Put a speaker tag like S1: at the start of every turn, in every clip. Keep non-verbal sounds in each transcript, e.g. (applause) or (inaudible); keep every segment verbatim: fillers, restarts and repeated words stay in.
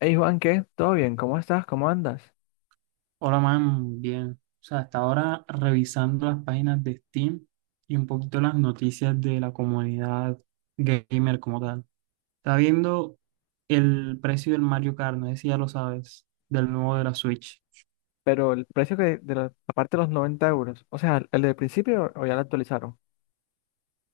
S1: Hey Juan, ¿qué? ¿Todo bien? ¿Cómo estás? ¿Cómo andas?
S2: Hola, man, bien. O sea, hasta ahora revisando las páginas de Steam y un poquito las noticias de la comunidad gamer como tal. Está viendo el precio del Mario Kart, no sé si ya lo sabes, del nuevo de la Switch.
S1: Pero el precio, que de la la parte de los noventa euros? O sea, ¿el del principio o ya lo actualizaron?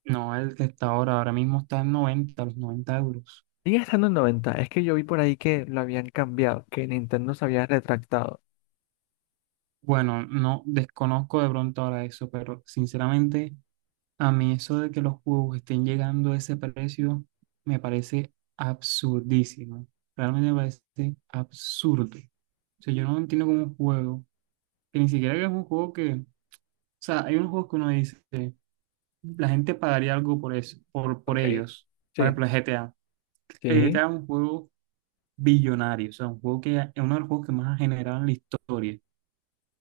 S2: No, el que está ahora, ahora mismo está en noventa, los noventa euros.
S1: Sigue estando en noventa, es que yo vi por ahí que lo habían cambiado, que Nintendo se había retractado.
S2: Bueno, no desconozco de pronto ahora eso, pero sinceramente, a mí eso de que los juegos estén llegando a ese precio me parece absurdísimo. Realmente me parece absurdo. O sea, yo no entiendo cómo un juego, que ni siquiera que es un juego que, o sea, hay unos juegos que uno dice, la gente pagaría algo por eso, por, por
S1: Ok.
S2: ellos. Por
S1: Sí,
S2: ejemplo, el G T A. El
S1: sí,
S2: G T A es un juego billonario, o sea, un juego que es uno de los juegos que más ha generado en la historia.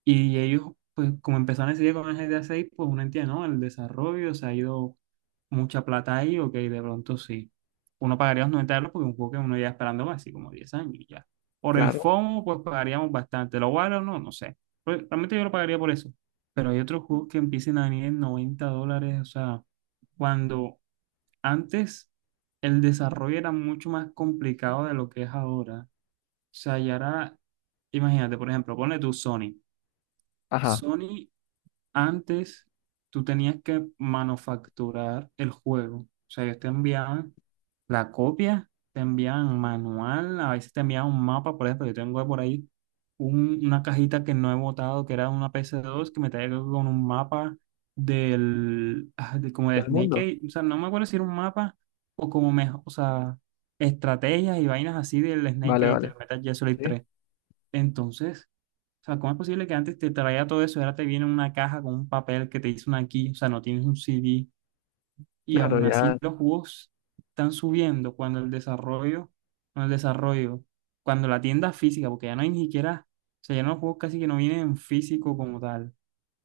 S2: Y ellos, pues como empezaron a decidir con el G T A seis, pues uno entiende, ¿no? El desarrollo, se ha ido mucha plata ahí, ok, de pronto sí. Uno pagaría los noventa euros porque es un juego que uno ya esperando así como diez años y ya. Por el
S1: claro.
S2: FOMO, pues pagaríamos bastante. ¿Lo vale o no? No sé. Pues, realmente yo lo pagaría por eso. Pero hay otros juegos que empiecen a venir en noventa dólares, o sea, cuando antes el desarrollo era mucho más complicado de lo que es ahora. O sea, y ahora, imagínate, por ejemplo, ponle tu Sony.
S1: Ajá.
S2: Sony antes tú tenías que manufacturar el juego. O sea, ellos te enviaban la copia, te enviaban manual, a veces te enviaban un mapa, por ejemplo, yo tengo por ahí un- una cajita que no he botado, que era una ps dos que me traía con un mapa del, ah, de- como de
S1: ¿Del
S2: Snake
S1: mundo?
S2: Age. O sea, no me acuerdo si era un mapa o como mejor, o sea, estrategias y vainas así del Snake
S1: Vale,
S2: Age,
S1: vale.
S2: del Metal Gear Solid
S1: Sí,
S2: tres, Entonces. O sea, ¿cómo es posible que antes te traía todo eso y ahora te viene una caja con un papel que te hizo una aquí? O sea, no tienes un C D y
S1: claro,
S2: aún así
S1: ya.
S2: los juegos están subiendo cuando el desarrollo, cuando el desarrollo, cuando la tienda física, porque ya no hay ni siquiera, o sea, ya no los juegos casi que no vienen en físico como tal.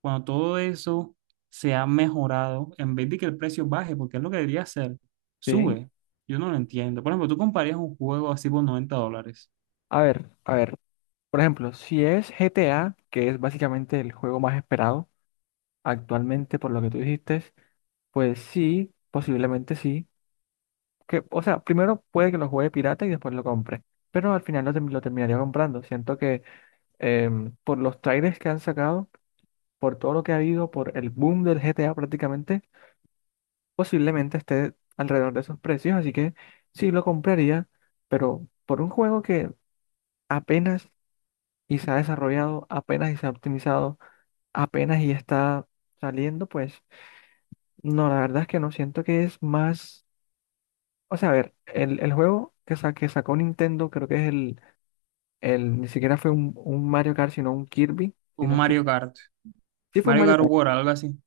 S2: Cuando todo eso se ha mejorado, en vez de que el precio baje, porque es lo que debería hacer,
S1: Sí.
S2: sube. Yo no lo entiendo. Por ejemplo, tú comprarías un juego así por noventa dólares,
S1: A ver, a ver. Por ejemplo, si es G T A, que es básicamente el juego más esperado actualmente por lo que tú dijiste, pues sí, posiblemente sí. Que, o sea, primero puede que lo juegue pirata y después lo compre, pero al final lo, term- lo terminaría comprando. Siento que, em, por los trailers que han sacado, por todo lo que ha habido, por el boom del G T A prácticamente, posiblemente esté alrededor de esos precios, así que sí lo compraría, pero por un juego que apenas y se ha desarrollado, apenas y se ha optimizado, apenas y está saliendo, pues no, la verdad es que no siento que es más... O sea, a ver, el, el juego que, sa- que sacó Nintendo, creo que es el... El, ni siquiera fue un, un Mario Kart, sino un Kirby. Si no
S2: un
S1: estoy
S2: Mario
S1: mal.
S2: Kart,
S1: Sí, fue un
S2: Mario
S1: Mario
S2: Kart
S1: Kart.
S2: World, algo así.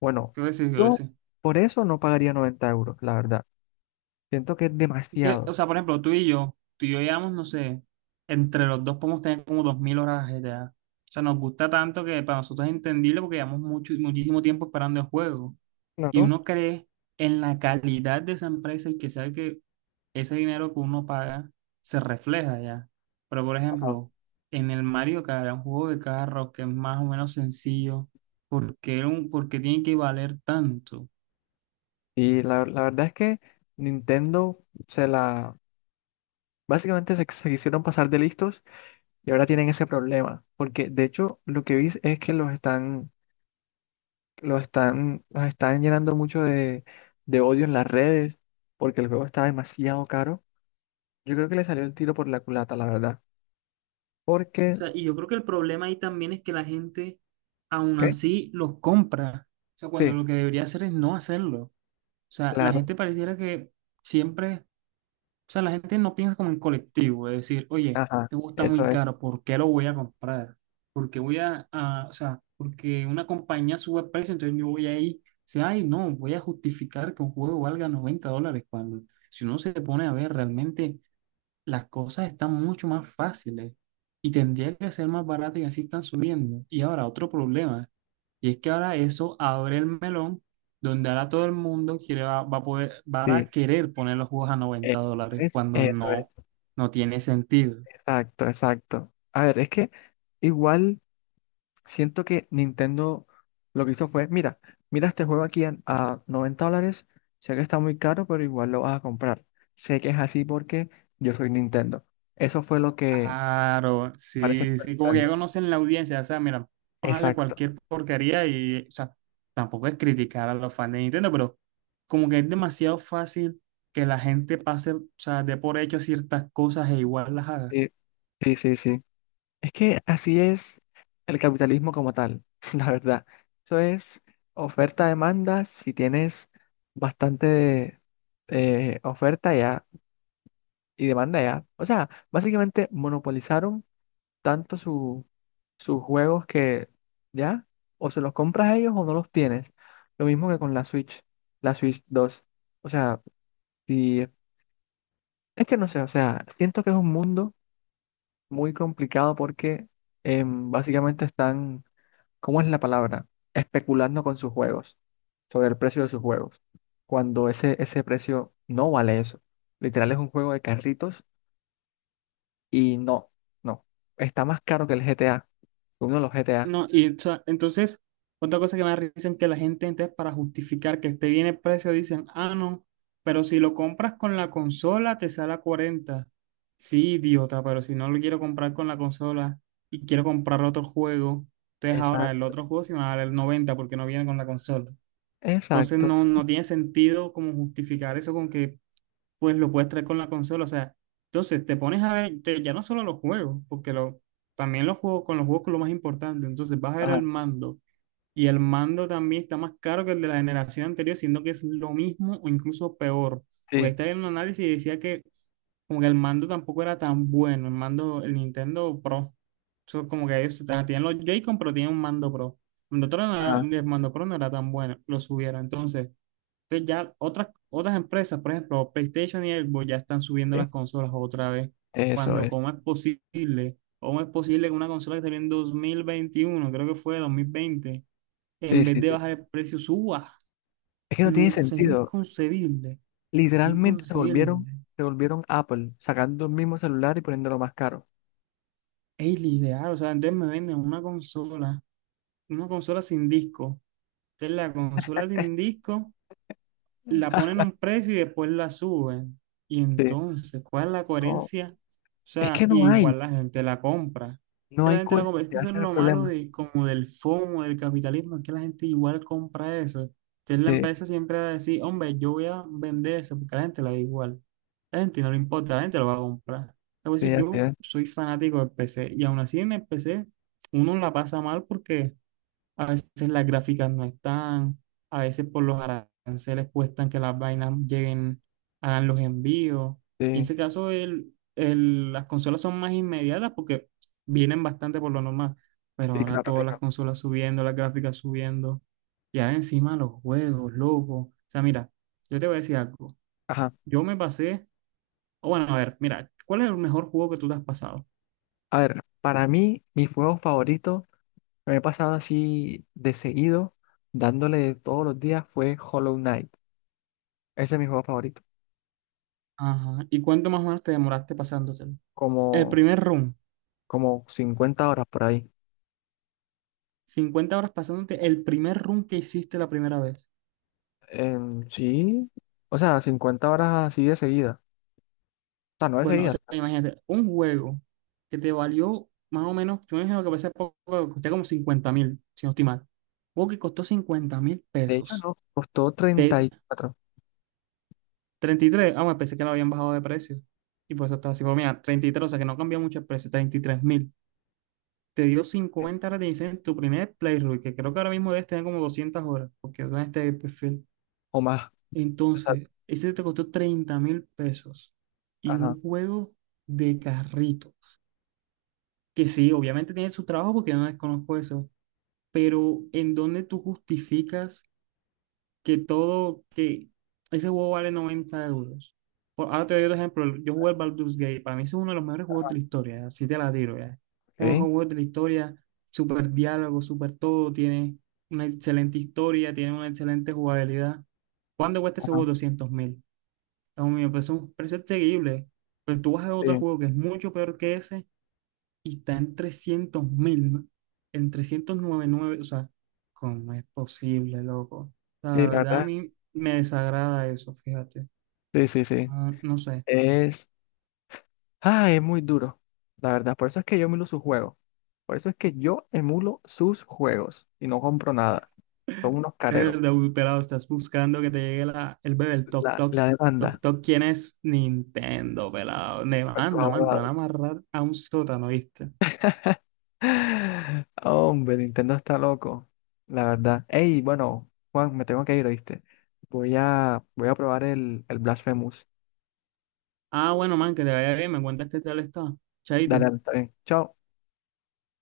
S1: Bueno,
S2: Creo que sí, creo que
S1: yo
S2: sí.
S1: por eso no pagaría noventa euros, la verdad. Siento que es
S2: Que, o
S1: demasiado.
S2: sea, por ejemplo, tú y yo, tú y yo llevamos, no sé, entre los dos podemos tener como dos mil horas de G T A. O sea, nos gusta tanto que para nosotros es entendible porque llevamos mucho, muchísimo tiempo esperando el juego. Y
S1: Claro.
S2: uno cree en la calidad de esa empresa y que sabe que ese dinero que uno paga se refleja ya. Pero, por
S1: Ajá.
S2: ejemplo, en el Mario Kart, un juego de carros que es más o menos sencillo, ¿por qué, un, por qué tiene que valer tanto? O
S1: Y la, la verdad es que Nintendo se la... Básicamente se, se quisieron pasar de listos y ahora tienen ese problema. Porque de hecho lo que vi es que los están, los están, los están llenando mucho de, de odio en las redes porque el juego está demasiado caro. Yo creo que le salió el tiro por la culata, la verdad. Porque...
S2: sea, y yo creo que el problema ahí también es que la gente aún
S1: ¿Ok?
S2: así los compra. O sea, cuando
S1: Sí,
S2: lo que debería hacer es no hacerlo. O sea, la
S1: claro,
S2: gente pareciera que siempre, o sea, la gente no piensa como en colectivo, es decir, oye,
S1: ajá,
S2: te gusta
S1: eso
S2: muy
S1: es,
S2: caro, ¿por qué lo voy a comprar? Porque voy a, a- o sea, porque una compañía sube el precio, entonces yo voy ahí, dice, ay, no, voy a justificar que un juego valga noventa dólares cuando, si uno se pone a ver, realmente las cosas están mucho más fáciles y tendría que ser más barato y así están subiendo. Y ahora, otro problema, y es que ahora eso abre el melón donde ahora todo el mundo quiere, va, va a poder, va a
S1: sí,
S2: querer poner los juegos a
S1: eso
S2: noventa dólares
S1: es,
S2: cuando
S1: eso es,
S2: no, no tiene sentido.
S1: exacto, exacto. A ver, es que igual siento que Nintendo lo que hizo fue: mira, mira este juego aquí a, a noventa dólares, sé que está muy caro, pero igual lo vas a comprar. Sé que es así porque yo soy Nintendo. Eso fue lo que
S2: Claro,
S1: parece que
S2: sí,
S1: fue
S2: sí, como que ya
S1: Nintendo.
S2: conocen la audiencia, o sea, mira, vamos a darle
S1: Exacto.
S2: cualquier porquería y, o sea, tampoco es criticar a los fans de Nintendo, pero como que es demasiado fácil que la gente pase, o sea, dé por hecho ciertas cosas e igual las haga.
S1: Sí, sí, sí, sí. Es que así es el capitalismo como tal, (laughs) la verdad. Eso es oferta-demanda. Si tienes bastante, eh, oferta ya y demanda ya. O sea, básicamente monopolizaron tanto su- sus juegos que ya, o se los compras a ellos o no los tienes. Lo mismo que con la Switch, la Switch dos. O sea, si, es que no sé, o sea, siento que es un mundo muy complicado porque, em, básicamente están... ¿Cómo es la palabra? Especulando con sus juegos, sobre el precio de sus juegos, cuando ese, ese precio no vale eso. Literal, es un juego de carritos y no, no. Está más caro que el G T A, que uno de los G T A.
S2: No, y o sea, entonces, otra cosa que me da risa es que la gente, entonces, para justificar que esté bien el precio, dicen, ah, no, pero si lo compras con la consola, te sale a cuarenta. Sí, idiota, pero si no lo quiero comprar con la consola y quiero comprar otro juego, entonces ahora el
S1: Exacto,
S2: otro juego sí me va a valer noventa porque no viene con la consola. Entonces,
S1: exacto.
S2: no, no tiene sentido como justificar eso con que pues lo puedes traer con la consola. O sea, entonces te pones a ver te- ya no solo los juegos, porque lo, también los juegos con los juegos que es lo más importante. Entonces vas a ver
S1: Ajá,
S2: el mando. Y el mando también está más caro que el de la generación anterior, siendo que es lo mismo o incluso peor.
S1: sí,
S2: Porque estaba en un análisis y decía que como que el mando tampoco era tan bueno, el mando, el Nintendo Pro. Eso como que ellos estaban- tienen los Joy-Con, pero tienen un mando Pro. El mando Pro no era,
S1: ajá,
S2: el mando Pro no era tan bueno, lo subieron. Entonces, entonces ya otras, otras empresas, por ejemplo, PlayStation y Xbox ya están subiendo
S1: sí,
S2: las consolas otra vez.
S1: eso
S2: Cuando,
S1: es.
S2: ¿cómo es posible? ¿Cómo es posible que una consola que salió en dos mil veintiuno, creo que fue dos mil veinte,
S1: Sí,
S2: en vez
S1: sí,
S2: de
S1: sí.
S2: bajar el precio, suba?
S1: Es que no tiene
S2: No, o sea, es
S1: sentido.
S2: inconcebible,
S1: Literalmente se volvieron,
S2: inconcebible.
S1: se volvieron Apple, sacando el mismo celular y poniéndolo más caro.
S2: Es ideal, o sea, entonces me venden una consola, una consola sin disco. Entonces la consola sin disco la ponen a un precio y después la suben. Y
S1: Sí,
S2: entonces, ¿cuál es la
S1: no,
S2: coherencia? O
S1: es
S2: sea,
S1: que no hay,
S2: igual la gente la compra.
S1: no
S2: Que la
S1: hay
S2: gente la compra. Es que
S1: coherencia,
S2: eso
S1: ese es
S2: es
S1: el
S2: lo malo
S1: problema.
S2: de, como del FOMO, del capitalismo, es que la gente igual compra eso. Entonces la
S1: Sí,
S2: empresa siempre va a decir, hombre, yo voy a vender eso, porque a la gente la da igual. A la gente no le importa, la gente lo va a comprar. A
S1: sí,
S2: veces
S1: así
S2: yo
S1: es.
S2: soy fanático del P C, y aún así en el P C uno la pasa mal porque a veces las gráficas no están, a veces por los aranceles cuestan que las vainas lleguen, hagan los envíos. Y en
S1: Sí,
S2: ese caso, el, el- las consolas son más inmediatas porque vienen bastante por lo normal, pero
S1: sí,
S2: ahora
S1: claro,
S2: todas las
S1: claro.
S2: consolas subiendo, las gráficas subiendo, y ahora encima los juegos, loco. O sea, mira, yo te voy a decir algo.
S1: Ajá.
S2: Yo me pasé, o bueno, a ver, mira, ¿cuál es el mejor juego que tú te has pasado?
S1: A ver, para mí, mi juego favorito, me he pasado así de seguido, dándole todos los días, fue Hollow Knight. Ese es mi juego favorito.
S2: Ajá. ¿Y cuánto más o menos te demoraste pasándotelo? El
S1: Como,
S2: primer run.
S1: Como cincuenta horas por ahí.
S2: Cincuenta horas pasándote el primer run que hiciste la primera vez.
S1: En sí, o sea, cincuenta horas así de seguida. O sea, no de
S2: Bueno, o
S1: seguida.
S2: sea, imagínate, un juego que te valió más o menos, yo me imagino que a veces poco, costó como cincuenta mil, si no estoy mal. Un juego que costó cincuenta mil
S1: De hecho,
S2: pesos.
S1: no, costó treinta
S2: Te-
S1: y cuatro
S2: treinta y tres, ah, bueno, pensé que lo habían bajado de precio. Y por eso estaba así, pero mira, treinta y tres, o sea que no cambió mucho el precio, treinta y tres mil. Te dio cincuenta horas de diseño en tu primer playthrough, que creo que ahora mismo debes tener como doscientas horas, porque en este perfil.
S1: o más.
S2: Entonces, ese te costó treinta mil pesos y
S1: Ajá.
S2: un juego de carritos, que sí, obviamente tiene su trabajo porque yo no desconozco eso, pero ¿en dónde tú justificas que todo, que ese juego vale noventa euros? Por, ahora te doy otro ejemplo, yo jugué el Baldur's Gate, para mí ese es uno de los mejores juegos de la historia, así te la tiro ya. Uno de los
S1: Ok.
S2: juegos de la historia, súper diálogo, súper todo, tiene una excelente historia, tiene una excelente jugabilidad. ¿Cuándo cuesta ese juego?
S1: Ajá.
S2: Doscientos mil. A mí me parece un precio accesible. Pero tú vas a otro
S1: Sí,
S2: juego que es mucho peor que ese y está en trescientos mil, ¿no? En trescientos noventa y nueve, o sea, ¿cómo es posible, loco? O sea,
S1: sí,
S2: la
S1: la
S2: verdad a
S1: verdad.
S2: mí me desagrada eso, fíjate.
S1: Sí, sí, sí.
S2: No, no sé.
S1: Es, ah, es muy duro. La verdad, por eso es que yo me lo juego. Por eso es que yo emulo sus juegos y no compro nada. Son unos
S2: Es
S1: careros.
S2: verdad, uy, pelado, estás buscando que te llegue la, el bebé, el toc
S1: La,
S2: toc.
S1: la
S2: Toc
S1: demanda
S2: toc, ¿quién es? Nintendo, pelado. Ne-
S1: (laughs) contra los
S2: Anda, man, te van a
S1: abogados.
S2: amarrar a un sótano, ¿viste?
S1: (laughs) Hombre, Nintendo está loco. La verdad. Ey, bueno, Juan, me tengo que ir, ¿oíste? Voy a, voy a probar el, el Blasphemous.
S2: Ah, bueno, man, que te vaya bien, me cuentas qué tal está.
S1: Dale,
S2: Chaito.
S1: dale, está bien. Chao.